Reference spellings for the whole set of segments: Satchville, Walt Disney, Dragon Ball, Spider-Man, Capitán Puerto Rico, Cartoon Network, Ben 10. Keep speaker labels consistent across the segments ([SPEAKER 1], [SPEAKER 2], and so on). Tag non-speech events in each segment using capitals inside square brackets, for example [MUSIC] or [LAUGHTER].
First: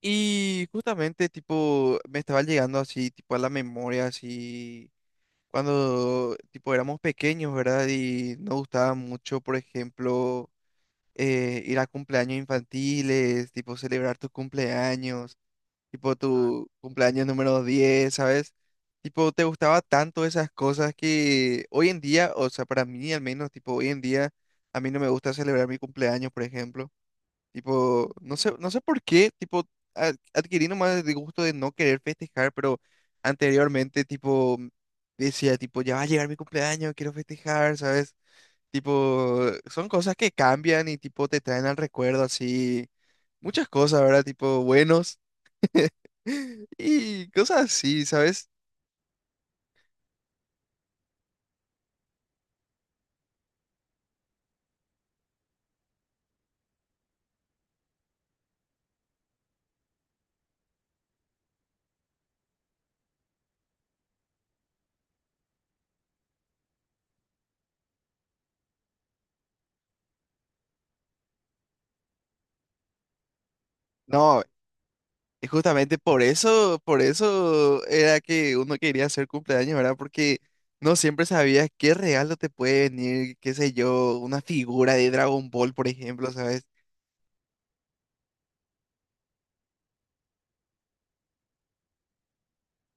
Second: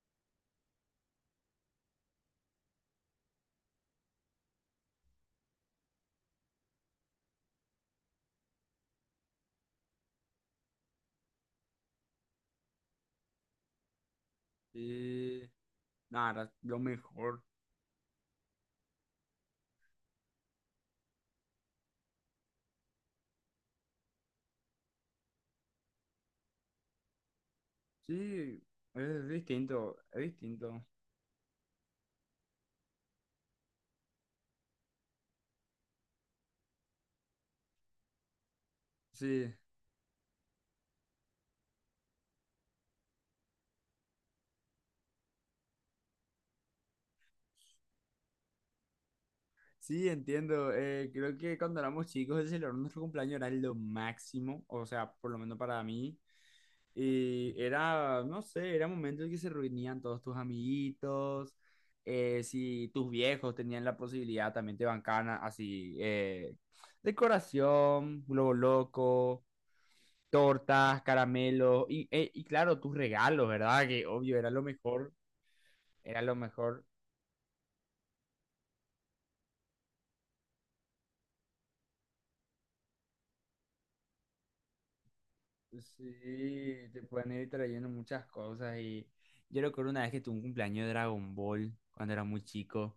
[SPEAKER 1] Y justamente, tipo, me estaba llegando así, tipo, a la memoria, así, cuando, tipo, éramos pequeños, ¿verdad? Y nos gustaba mucho, por ejemplo, ir a cumpleaños infantiles, tipo, celebrar tus cumpleaños,
[SPEAKER 2] Sí,
[SPEAKER 1] tipo,
[SPEAKER 2] nada, era
[SPEAKER 1] tu
[SPEAKER 2] lo
[SPEAKER 1] cumpleaños
[SPEAKER 2] mejor.
[SPEAKER 1] número 10, ¿sabes? Tipo, te gustaba tanto esas cosas que hoy en día, o sea, para mí al menos, tipo, hoy en día, a mí no me gusta celebrar mi cumpleaños, por ejemplo. Tipo, no sé,
[SPEAKER 2] Sí,
[SPEAKER 1] no sé por
[SPEAKER 2] es
[SPEAKER 1] qué, tipo,
[SPEAKER 2] distinto, es
[SPEAKER 1] adquirí
[SPEAKER 2] distinto.
[SPEAKER 1] nomás el gusto de no querer festejar, pero anteriormente, tipo, decía, tipo, ya va a llegar mi cumpleaños, quiero festejar, ¿sabes? Tipo,
[SPEAKER 2] Sí,
[SPEAKER 1] son cosas que cambian y, tipo, te traen al recuerdo, así, muchas cosas, ¿verdad? Tipo, buenos [LAUGHS] y cosas así, ¿sabes?
[SPEAKER 2] sí, entiendo. Creo que cuando éramos chicos, el celebrar nuestro cumpleaños era lo máximo, o sea, por lo menos para mí. Y era, no sé, era momento en que se reunían todos tus amiguitos. Si tus viejos tenían la posibilidad, también te bancaban así, decoración, globo loco, tortas, caramelos y claro, tus regalos, ¿verdad? Que obvio
[SPEAKER 1] No,
[SPEAKER 2] era lo mejor,
[SPEAKER 1] y justamente
[SPEAKER 2] era lo mejor.
[SPEAKER 1] por eso era que uno quería hacer cumpleaños, ¿verdad? Porque no siempre sabías qué regalo te puede venir, qué sé yo, una figura de Dragon Ball, por ejemplo, ¿sabes?
[SPEAKER 2] Sí, te pueden ir trayendo muchas cosas y yo recuerdo una vez que tuve un cumpleaños de Dragon Ball cuando era muy chico.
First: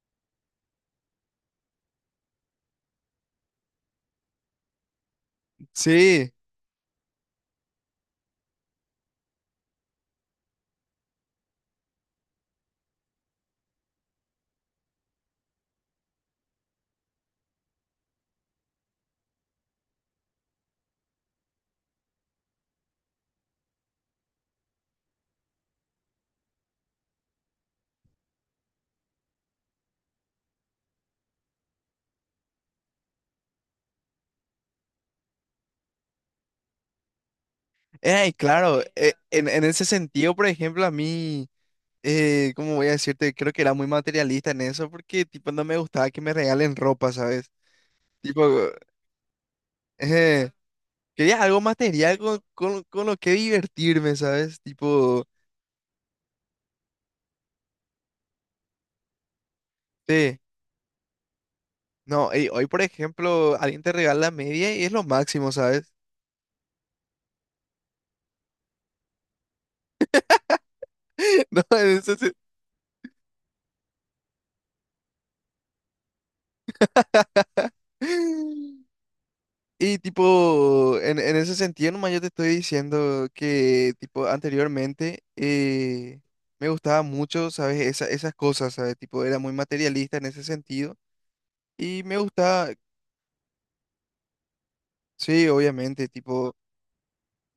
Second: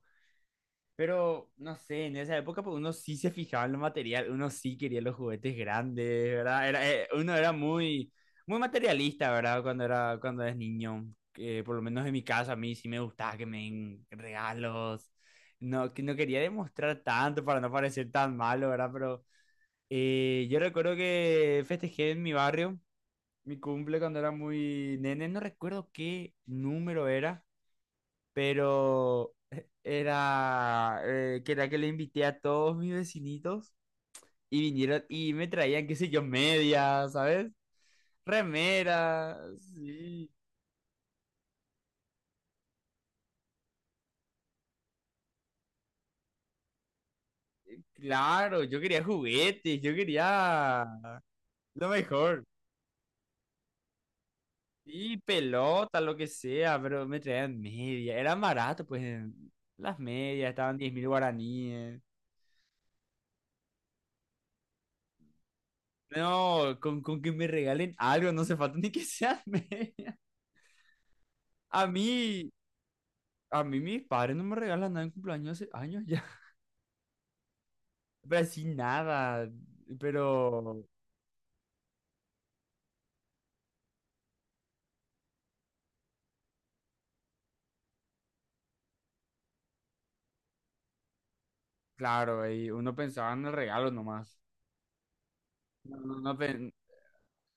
[SPEAKER 2] Pero, no sé, en esa época pues, uno sí se fijaba en lo material, uno sí quería los juguetes grandes,
[SPEAKER 1] Sí,
[SPEAKER 2] ¿verdad? Era, uno era muy, muy materialista, ¿verdad? Cuando era, cuando eres niño. Que por lo menos en mi caso, a mí sí me gustaba que me den regalos. No, que no quería demostrar tanto para no parecer tan malo, ¿verdad? Pero yo recuerdo que festejé en mi barrio mi cumple cuando era muy nene. No recuerdo qué número era, pero era que era que le invité a todos mis vecinitos y vinieron y me traían, qué sé yo, medias, ¿sabes?
[SPEAKER 1] claro,
[SPEAKER 2] Remeras,
[SPEAKER 1] en ese
[SPEAKER 2] sí,
[SPEAKER 1] sentido, por ejemplo, a mí, ¿cómo voy a decirte? Creo que era muy materialista en eso, porque tipo no me gustaba que me regalen ropa, ¿sabes? Tipo,
[SPEAKER 2] claro, yo quería juguetes, yo
[SPEAKER 1] eh,
[SPEAKER 2] quería
[SPEAKER 1] quería algo
[SPEAKER 2] lo
[SPEAKER 1] material con,
[SPEAKER 2] mejor.
[SPEAKER 1] con, con lo que divertirme, ¿sabes?
[SPEAKER 2] Y
[SPEAKER 1] Tipo...
[SPEAKER 2] pelota, lo que sea, pero me traían medias. Era barato, pues las
[SPEAKER 1] Sí.
[SPEAKER 2] medias estaban 10.000 guaraníes.
[SPEAKER 1] No, ey, hoy por ejemplo, alguien te regala media y es lo máximo, ¿sabes?
[SPEAKER 2] No, con que me regalen algo, no se falta ni que sean [LAUGHS] medias.
[SPEAKER 1] [LAUGHS] No,
[SPEAKER 2] A mí, a mí mis padres no me regalan nada en cumpleaños hace años ya. [LAUGHS] Pero así
[SPEAKER 1] [LAUGHS]
[SPEAKER 2] nada.
[SPEAKER 1] Y
[SPEAKER 2] Pero,
[SPEAKER 1] tipo, en ese sentido nomás yo te estoy diciendo que tipo anteriormente me gustaba mucho, ¿sabes? Esas cosas, ¿sabes? Tipo, era muy materialista en ese sentido. Y me
[SPEAKER 2] claro, y
[SPEAKER 1] gustaba,
[SPEAKER 2] uno pensaba en el regalo nomás.
[SPEAKER 1] sí,
[SPEAKER 2] No,
[SPEAKER 1] obviamente,
[SPEAKER 2] no, no
[SPEAKER 1] tipo...
[SPEAKER 2] pen-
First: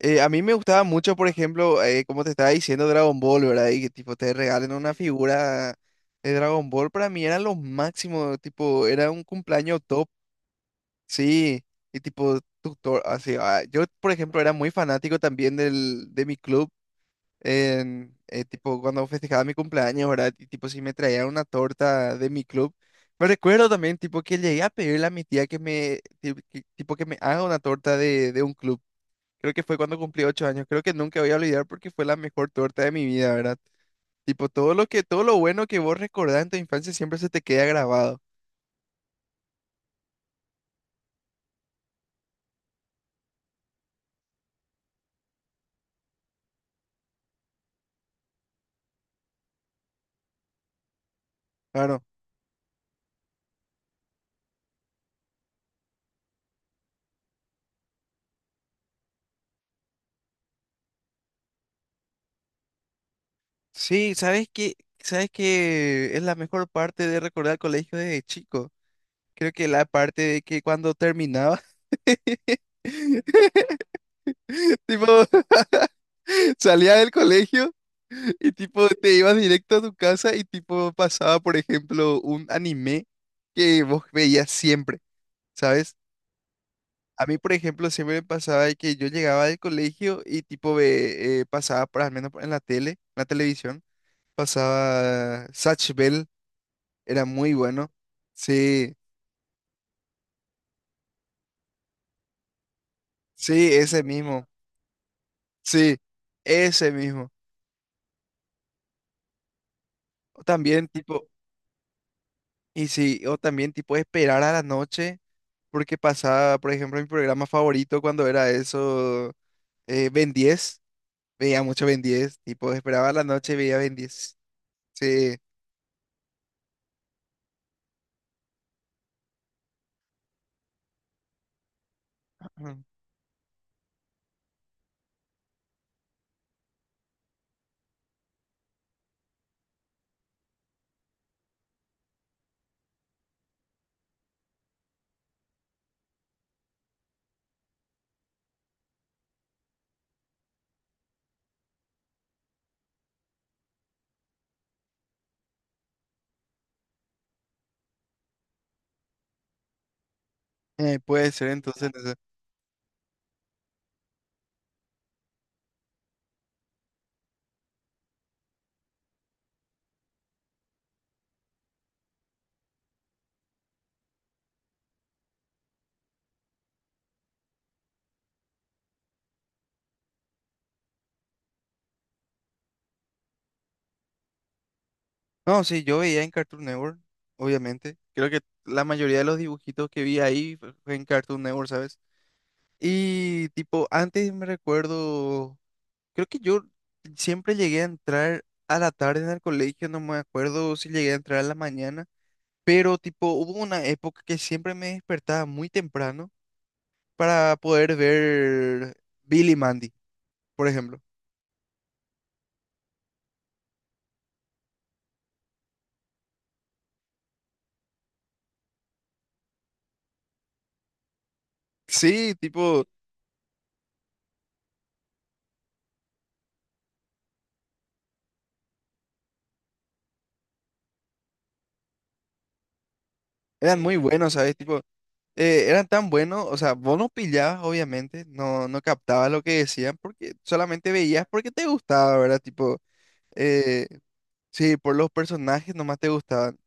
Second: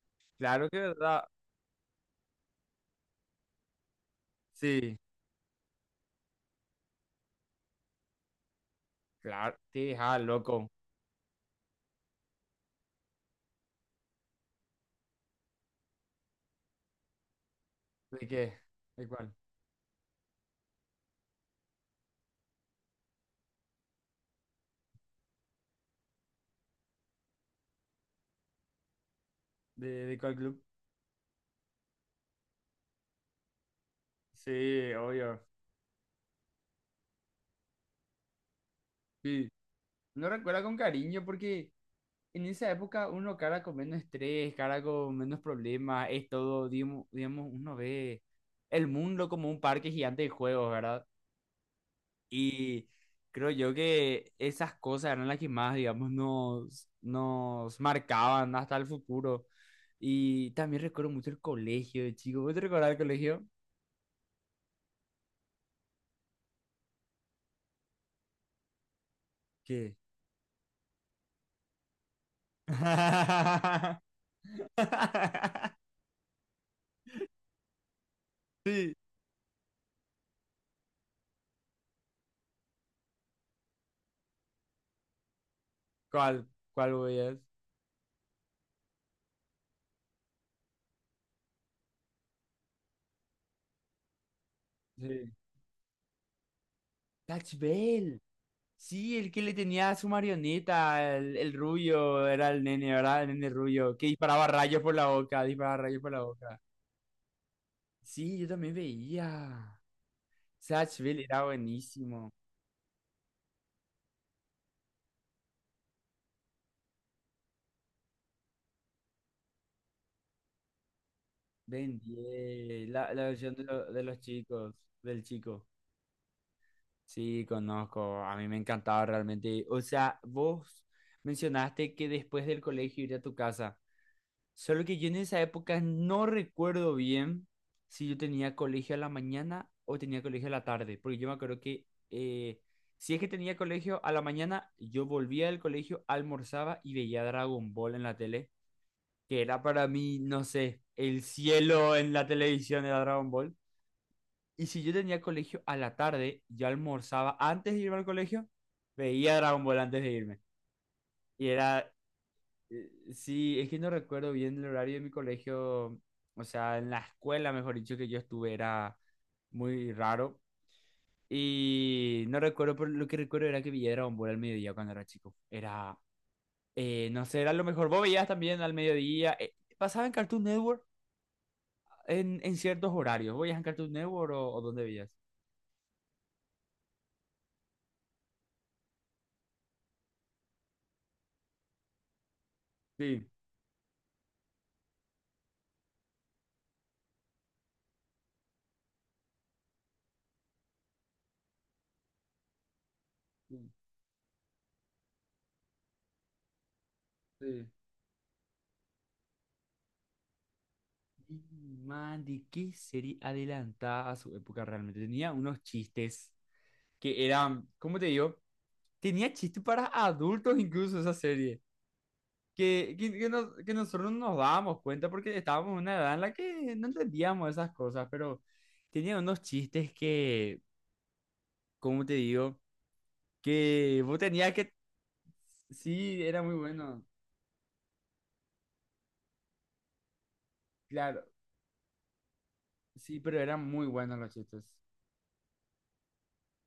[SPEAKER 1] A mí me
[SPEAKER 2] Claro que
[SPEAKER 1] gustaba mucho,
[SPEAKER 2] verdad.
[SPEAKER 1] por ejemplo, como te estaba diciendo, Dragon Ball, ¿verdad? Y que tipo te regalen una
[SPEAKER 2] Sí,
[SPEAKER 1] figura de Dragon Ball, para mí era lo máximo, tipo, era un
[SPEAKER 2] claro.
[SPEAKER 1] cumpleaños
[SPEAKER 2] Sí,
[SPEAKER 1] top,
[SPEAKER 2] ah, loco.
[SPEAKER 1] sí, y tipo, tutor, así, ah, yo, por ejemplo, era muy fanático también de mi club,
[SPEAKER 2] ¿De qué?
[SPEAKER 1] tipo, cuando
[SPEAKER 2] ¿De cuál?
[SPEAKER 1] festejaba mi cumpleaños, ¿verdad? Y tipo, si me traían una torta de mi club, me recuerdo también, tipo, que llegué a pedirle a mi tía que me, tipo, que me haga una torta de un club. Creo que fue cuando
[SPEAKER 2] De
[SPEAKER 1] cumplí
[SPEAKER 2] cuál
[SPEAKER 1] ocho
[SPEAKER 2] club?
[SPEAKER 1] años. Creo que nunca voy a olvidar porque fue la mejor torta de mi vida, ¿verdad? Tipo, todo lo
[SPEAKER 2] Sí,
[SPEAKER 1] que, todo lo
[SPEAKER 2] obvio.
[SPEAKER 1] bueno que vos recordás en tu infancia siempre se te queda grabado.
[SPEAKER 2] Sí. Uno recuerda con cariño porque en esa época uno cara con menos estrés, cara con menos problemas, es todo, digamos, digamos, uno ve el mundo como un parque gigante de juegos, ¿verdad?
[SPEAKER 1] Claro.
[SPEAKER 2] Y creo yo que esas cosas eran las que más, digamos, nos, nos marcaban hasta el futuro. Y también recuerdo mucho el colegio, de chico. ¿Vos te recordás el colegio?
[SPEAKER 1] Sí, ¿sabes qué? ¿Sabes qué es la mejor parte de recordar el colegio desde chico? Creo que la
[SPEAKER 2] ¿Qué?
[SPEAKER 1] parte de que cuando terminaba, [LAUGHS]
[SPEAKER 2] [LAUGHS]
[SPEAKER 1] tipo, [LAUGHS] salía del colegio y tipo
[SPEAKER 2] Sí.
[SPEAKER 1] te ibas directo a tu casa y tipo pasaba, por ejemplo, un anime que vos veías siempre. ¿Sabes?
[SPEAKER 2] ¿Cuál? ¿Cuál voy
[SPEAKER 1] A
[SPEAKER 2] a...
[SPEAKER 1] mí, por ejemplo, siempre me pasaba de que yo llegaba del colegio y tipo pasaba, por al menos en la tele, en la televisión,
[SPEAKER 2] Sí.
[SPEAKER 1] pasaba Satch Bell, era muy
[SPEAKER 2] Catch
[SPEAKER 1] bueno.
[SPEAKER 2] Bell.
[SPEAKER 1] Sí,
[SPEAKER 2] Sí, el que le tenía a su marioneta, el rubio, era el nene, ¿verdad? El nene
[SPEAKER 1] sí,
[SPEAKER 2] rubio,
[SPEAKER 1] ese
[SPEAKER 2] que
[SPEAKER 1] mismo.
[SPEAKER 2] disparaba rayos por la boca, disparaba
[SPEAKER 1] Sí,
[SPEAKER 2] rayos por la boca.
[SPEAKER 1] ese mismo.
[SPEAKER 2] Sí, yo también veía.
[SPEAKER 1] O también
[SPEAKER 2] Satchville
[SPEAKER 1] tipo,
[SPEAKER 2] era buenísimo.
[SPEAKER 1] y sí, o también tipo esperar a la noche, porque pasaba, por ejemplo, mi programa favorito cuando era eso, Ben 10. Veía mucho
[SPEAKER 2] Ben
[SPEAKER 1] Ben 10, tipo
[SPEAKER 2] 10,
[SPEAKER 1] esperaba a
[SPEAKER 2] la,
[SPEAKER 1] la
[SPEAKER 2] la
[SPEAKER 1] noche
[SPEAKER 2] versión
[SPEAKER 1] y
[SPEAKER 2] de,
[SPEAKER 1] veía Ben
[SPEAKER 2] de los
[SPEAKER 1] diez
[SPEAKER 2] chicos, del
[SPEAKER 1] Sí.
[SPEAKER 2] chico. Sí, conozco, a mí me encantaba realmente. O sea, vos mencionaste que después del colegio ir a tu casa. Solo que yo en esa época no recuerdo bien si yo tenía colegio a la mañana o tenía colegio a la tarde. Porque yo me acuerdo que, si es que tenía colegio a la mañana, yo volvía del colegio, almorzaba y veía Dragon Ball en la tele. Que era para mí, no sé, el cielo en la televisión de Dragon Ball. Y si yo tenía colegio a la tarde, yo almorzaba antes de irme al colegio, veía Dragon Ball antes de irme.
[SPEAKER 1] Puede
[SPEAKER 2] Y
[SPEAKER 1] ser entonces.
[SPEAKER 2] era,
[SPEAKER 1] No sé.
[SPEAKER 2] sí, es que no recuerdo bien el horario de mi colegio, o sea, en la escuela, mejor dicho, que yo estuve, era muy raro. Y no recuerdo, pero lo que recuerdo era que veía Dragon Ball al mediodía cuando era chico. Era, no sé, era lo mejor. Vos veías también al mediodía. Pasaba en Cartoon Network, en ciertos horarios. ¿Voy a en Cartoon Network o dónde veías?
[SPEAKER 1] No, sí, yo veía en Cartoon Network, obviamente. Creo que la mayoría de los dibujitos que vi ahí fue en Cartoon Network, ¿sabes?
[SPEAKER 2] Sí,
[SPEAKER 1] Y tipo, antes me recuerdo, creo que yo siempre llegué a entrar a la tarde en el colegio, no me acuerdo si llegué a entrar a la mañana, pero tipo, hubo
[SPEAKER 2] sí,
[SPEAKER 1] una época que siempre me despertaba muy temprano para
[SPEAKER 2] sí.
[SPEAKER 1] poder ver Billy Mandy, por ejemplo.
[SPEAKER 2] Y, Man, ¿de qué serie adelantada a su época realmente? Tenía unos chistes que eran, ¿cómo te digo? Tenía chistes para adultos incluso esa serie.
[SPEAKER 1] Sí, tipo,
[SPEAKER 2] Que, que nosotros no nos dábamos cuenta porque estábamos en una edad en la que no entendíamos esas cosas, pero tenía unos chistes que, ¿cómo te digo?
[SPEAKER 1] eran muy
[SPEAKER 2] Que vos
[SPEAKER 1] buenos,
[SPEAKER 2] tenías
[SPEAKER 1] ¿sabes?
[SPEAKER 2] que...
[SPEAKER 1] Tipo... eran tan
[SPEAKER 2] Sí, era
[SPEAKER 1] buenos,
[SPEAKER 2] muy
[SPEAKER 1] o sea, vos
[SPEAKER 2] bueno.
[SPEAKER 1] no pillabas, obviamente, no, no captabas lo que decían porque solamente
[SPEAKER 2] Claro.
[SPEAKER 1] veías porque te gustaba, ¿verdad? Tipo,
[SPEAKER 2] Sí, pero eran
[SPEAKER 1] eh,
[SPEAKER 2] muy buenos los chistes.
[SPEAKER 1] sí, por los personajes nomás te gustaban.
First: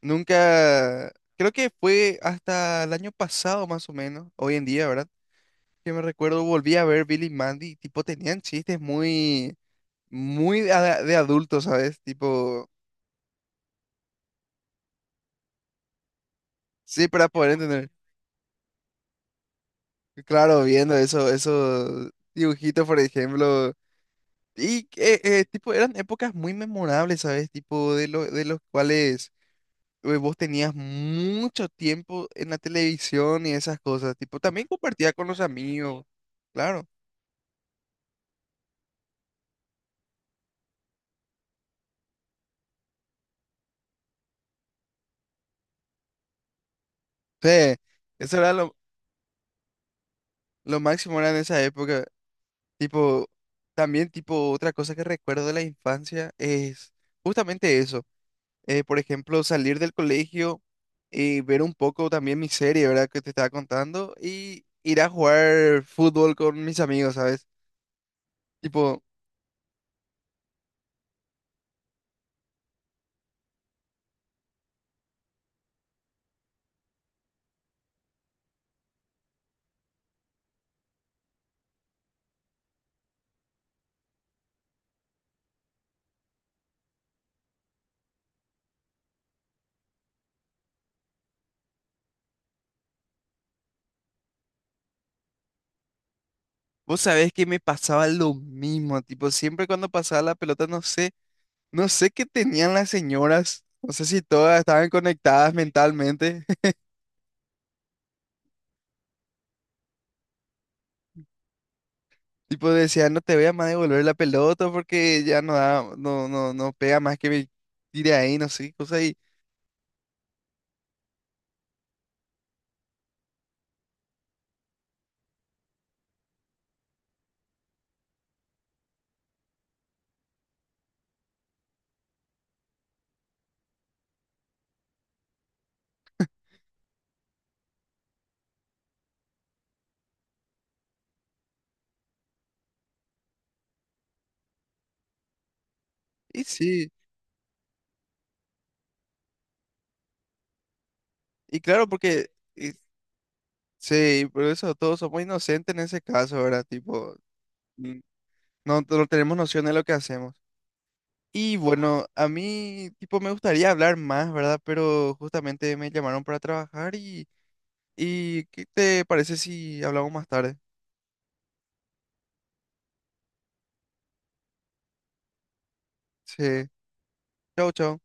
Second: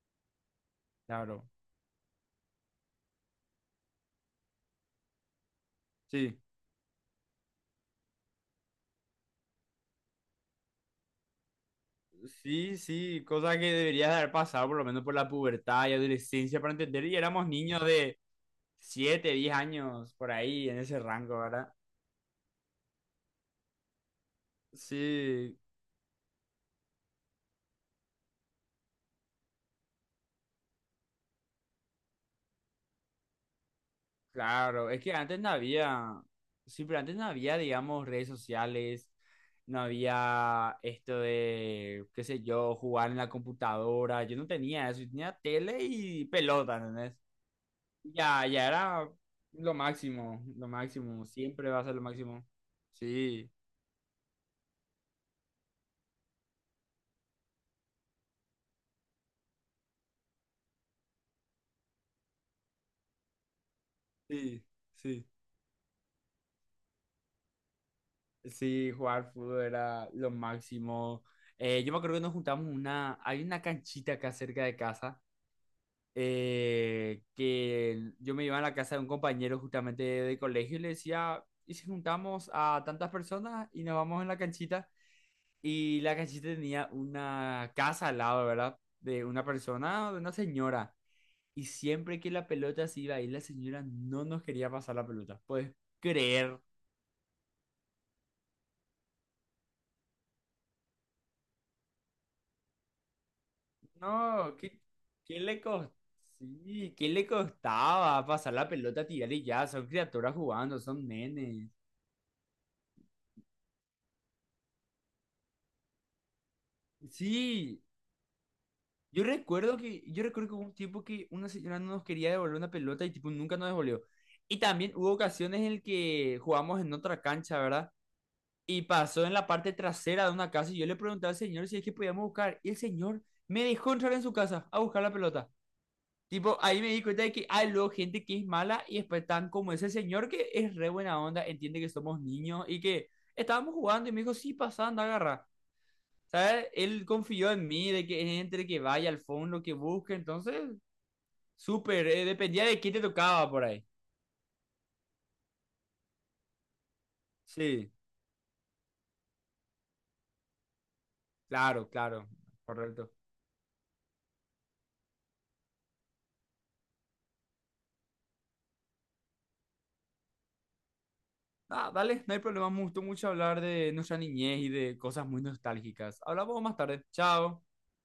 [SPEAKER 1] Nunca,
[SPEAKER 2] Claro.
[SPEAKER 1] creo que fue hasta el año pasado más o menos, hoy en día, ¿verdad? Que me
[SPEAKER 2] Sí.
[SPEAKER 1] recuerdo, volví a ver Billy y Mandy, y, tipo, tenían chistes muy, muy de adultos, ¿sabes? Tipo,
[SPEAKER 2] Sí, cosa que deberías haber pasado por lo menos por la pubertad y adolescencia para entender.
[SPEAKER 1] sí,
[SPEAKER 2] Y
[SPEAKER 1] para
[SPEAKER 2] éramos
[SPEAKER 1] poder
[SPEAKER 2] niños
[SPEAKER 1] entender.
[SPEAKER 2] de 7, 10 años, por
[SPEAKER 1] Claro,
[SPEAKER 2] ahí, en
[SPEAKER 1] viendo
[SPEAKER 2] ese
[SPEAKER 1] eso,
[SPEAKER 2] rango, ¿verdad?
[SPEAKER 1] esos dibujitos, por ejemplo. Y
[SPEAKER 2] Sí,
[SPEAKER 1] tipo, eran épocas muy memorables, ¿sabes? Tipo, de los cuales vos tenías mucho tiempo en la televisión y esas cosas. Tipo, también
[SPEAKER 2] claro. Es
[SPEAKER 1] compartía
[SPEAKER 2] que
[SPEAKER 1] con
[SPEAKER 2] antes
[SPEAKER 1] los
[SPEAKER 2] no
[SPEAKER 1] amigos,
[SPEAKER 2] había, sí,
[SPEAKER 1] claro.
[SPEAKER 2] pero antes no había, digamos, redes sociales, no había esto de, qué sé yo, jugar en la computadora. Yo no tenía eso, yo tenía tele y pelota, ¿entendés?
[SPEAKER 1] Sí, eso
[SPEAKER 2] Ya,
[SPEAKER 1] era
[SPEAKER 2] ya
[SPEAKER 1] lo,
[SPEAKER 2] era lo
[SPEAKER 1] lo máximo
[SPEAKER 2] máximo,
[SPEAKER 1] era en esa
[SPEAKER 2] siempre va a ser lo
[SPEAKER 1] época.
[SPEAKER 2] máximo.
[SPEAKER 1] Tipo,
[SPEAKER 2] Sí,
[SPEAKER 1] también, tipo, otra cosa que recuerdo de la infancia es justamente eso. Por ejemplo, salir del colegio y ver un poco también mi serie, ¿verdad? Que te estaba contando
[SPEAKER 2] sí,
[SPEAKER 1] y ir a
[SPEAKER 2] sí.
[SPEAKER 1] jugar fútbol con mis amigos, ¿sabes?
[SPEAKER 2] Sí,
[SPEAKER 1] Tipo,
[SPEAKER 2] jugar fútbol era lo máximo. Yo me acuerdo que nos juntamos una, hay una canchita acá cerca de casa, que yo me iba a la casa de un compañero justamente de colegio y le decía, ¿y si juntamos a tantas personas y nos vamos en la canchita? Y la canchita tenía una casa al lado, ¿verdad? De una persona, de una señora. Y siempre que la pelota se iba a ir, la señora no nos quería pasar la pelota. Puedes creer.
[SPEAKER 1] vos sabés que me pasaba lo mismo, tipo, siempre cuando pasaba la pelota, no sé, no sé qué tenían las señoras, no sé si
[SPEAKER 2] No,
[SPEAKER 1] todas
[SPEAKER 2] ¿qué,
[SPEAKER 1] estaban
[SPEAKER 2] qué
[SPEAKER 1] conectadas
[SPEAKER 2] le costó?
[SPEAKER 1] mentalmente, [LAUGHS]
[SPEAKER 2] Sí, ¿qué le costaba pasar la pelota, tirar y ya? Son criaturas jugando, son nenes.
[SPEAKER 1] tipo, decían, no te voy a más devolver la pelota porque ya no da, no, no, no pega más que me
[SPEAKER 2] Sí,
[SPEAKER 1] tire ahí, no sé, cosas,
[SPEAKER 2] yo recuerdo que hubo un tiempo que una señora no nos quería devolver una pelota y tipo nunca nos devolvió. Y también hubo ocasiones en el que jugamos en otra cancha, ¿verdad? Y pasó en la parte trasera de una casa y yo le pregunté al señor si es que podíamos buscar. Y el señor me dejó entrar en su casa a buscar la pelota. Tipo, ahí me di cuenta de que hay luego gente que es mala y después tan como ese señor que es re buena onda, entiende que somos niños y que estábamos jugando y me dijo, sí, pasa, anda, agarra.
[SPEAKER 1] y
[SPEAKER 2] ¿Sabes?
[SPEAKER 1] sí,
[SPEAKER 2] Él confió en mí, de que entre, que vaya al fondo, que busque. Entonces,
[SPEAKER 1] y claro,
[SPEAKER 2] súper,
[SPEAKER 1] porque,
[SPEAKER 2] dependía
[SPEAKER 1] y
[SPEAKER 2] de qué te tocaba por ahí.
[SPEAKER 1] sí, por eso todos somos inocentes en ese caso, ¿verdad? Tipo,
[SPEAKER 2] Sí,
[SPEAKER 1] mm, no, no tenemos noción de lo que hacemos. Y
[SPEAKER 2] claro,
[SPEAKER 1] bueno, a
[SPEAKER 2] claro,
[SPEAKER 1] mí
[SPEAKER 2] correcto.
[SPEAKER 1] tipo me gustaría hablar más, ¿verdad? Pero justamente me llamaron para trabajar y, ¿qué te parece si hablamos más tarde?
[SPEAKER 2] Ah, dale, no hay problema. Me gustó mucho hablar de nuestra niñez y de cosas muy nostálgicas. Hablamos
[SPEAKER 1] Sí.
[SPEAKER 2] más tarde. Chao.
[SPEAKER 1] Chao, chao.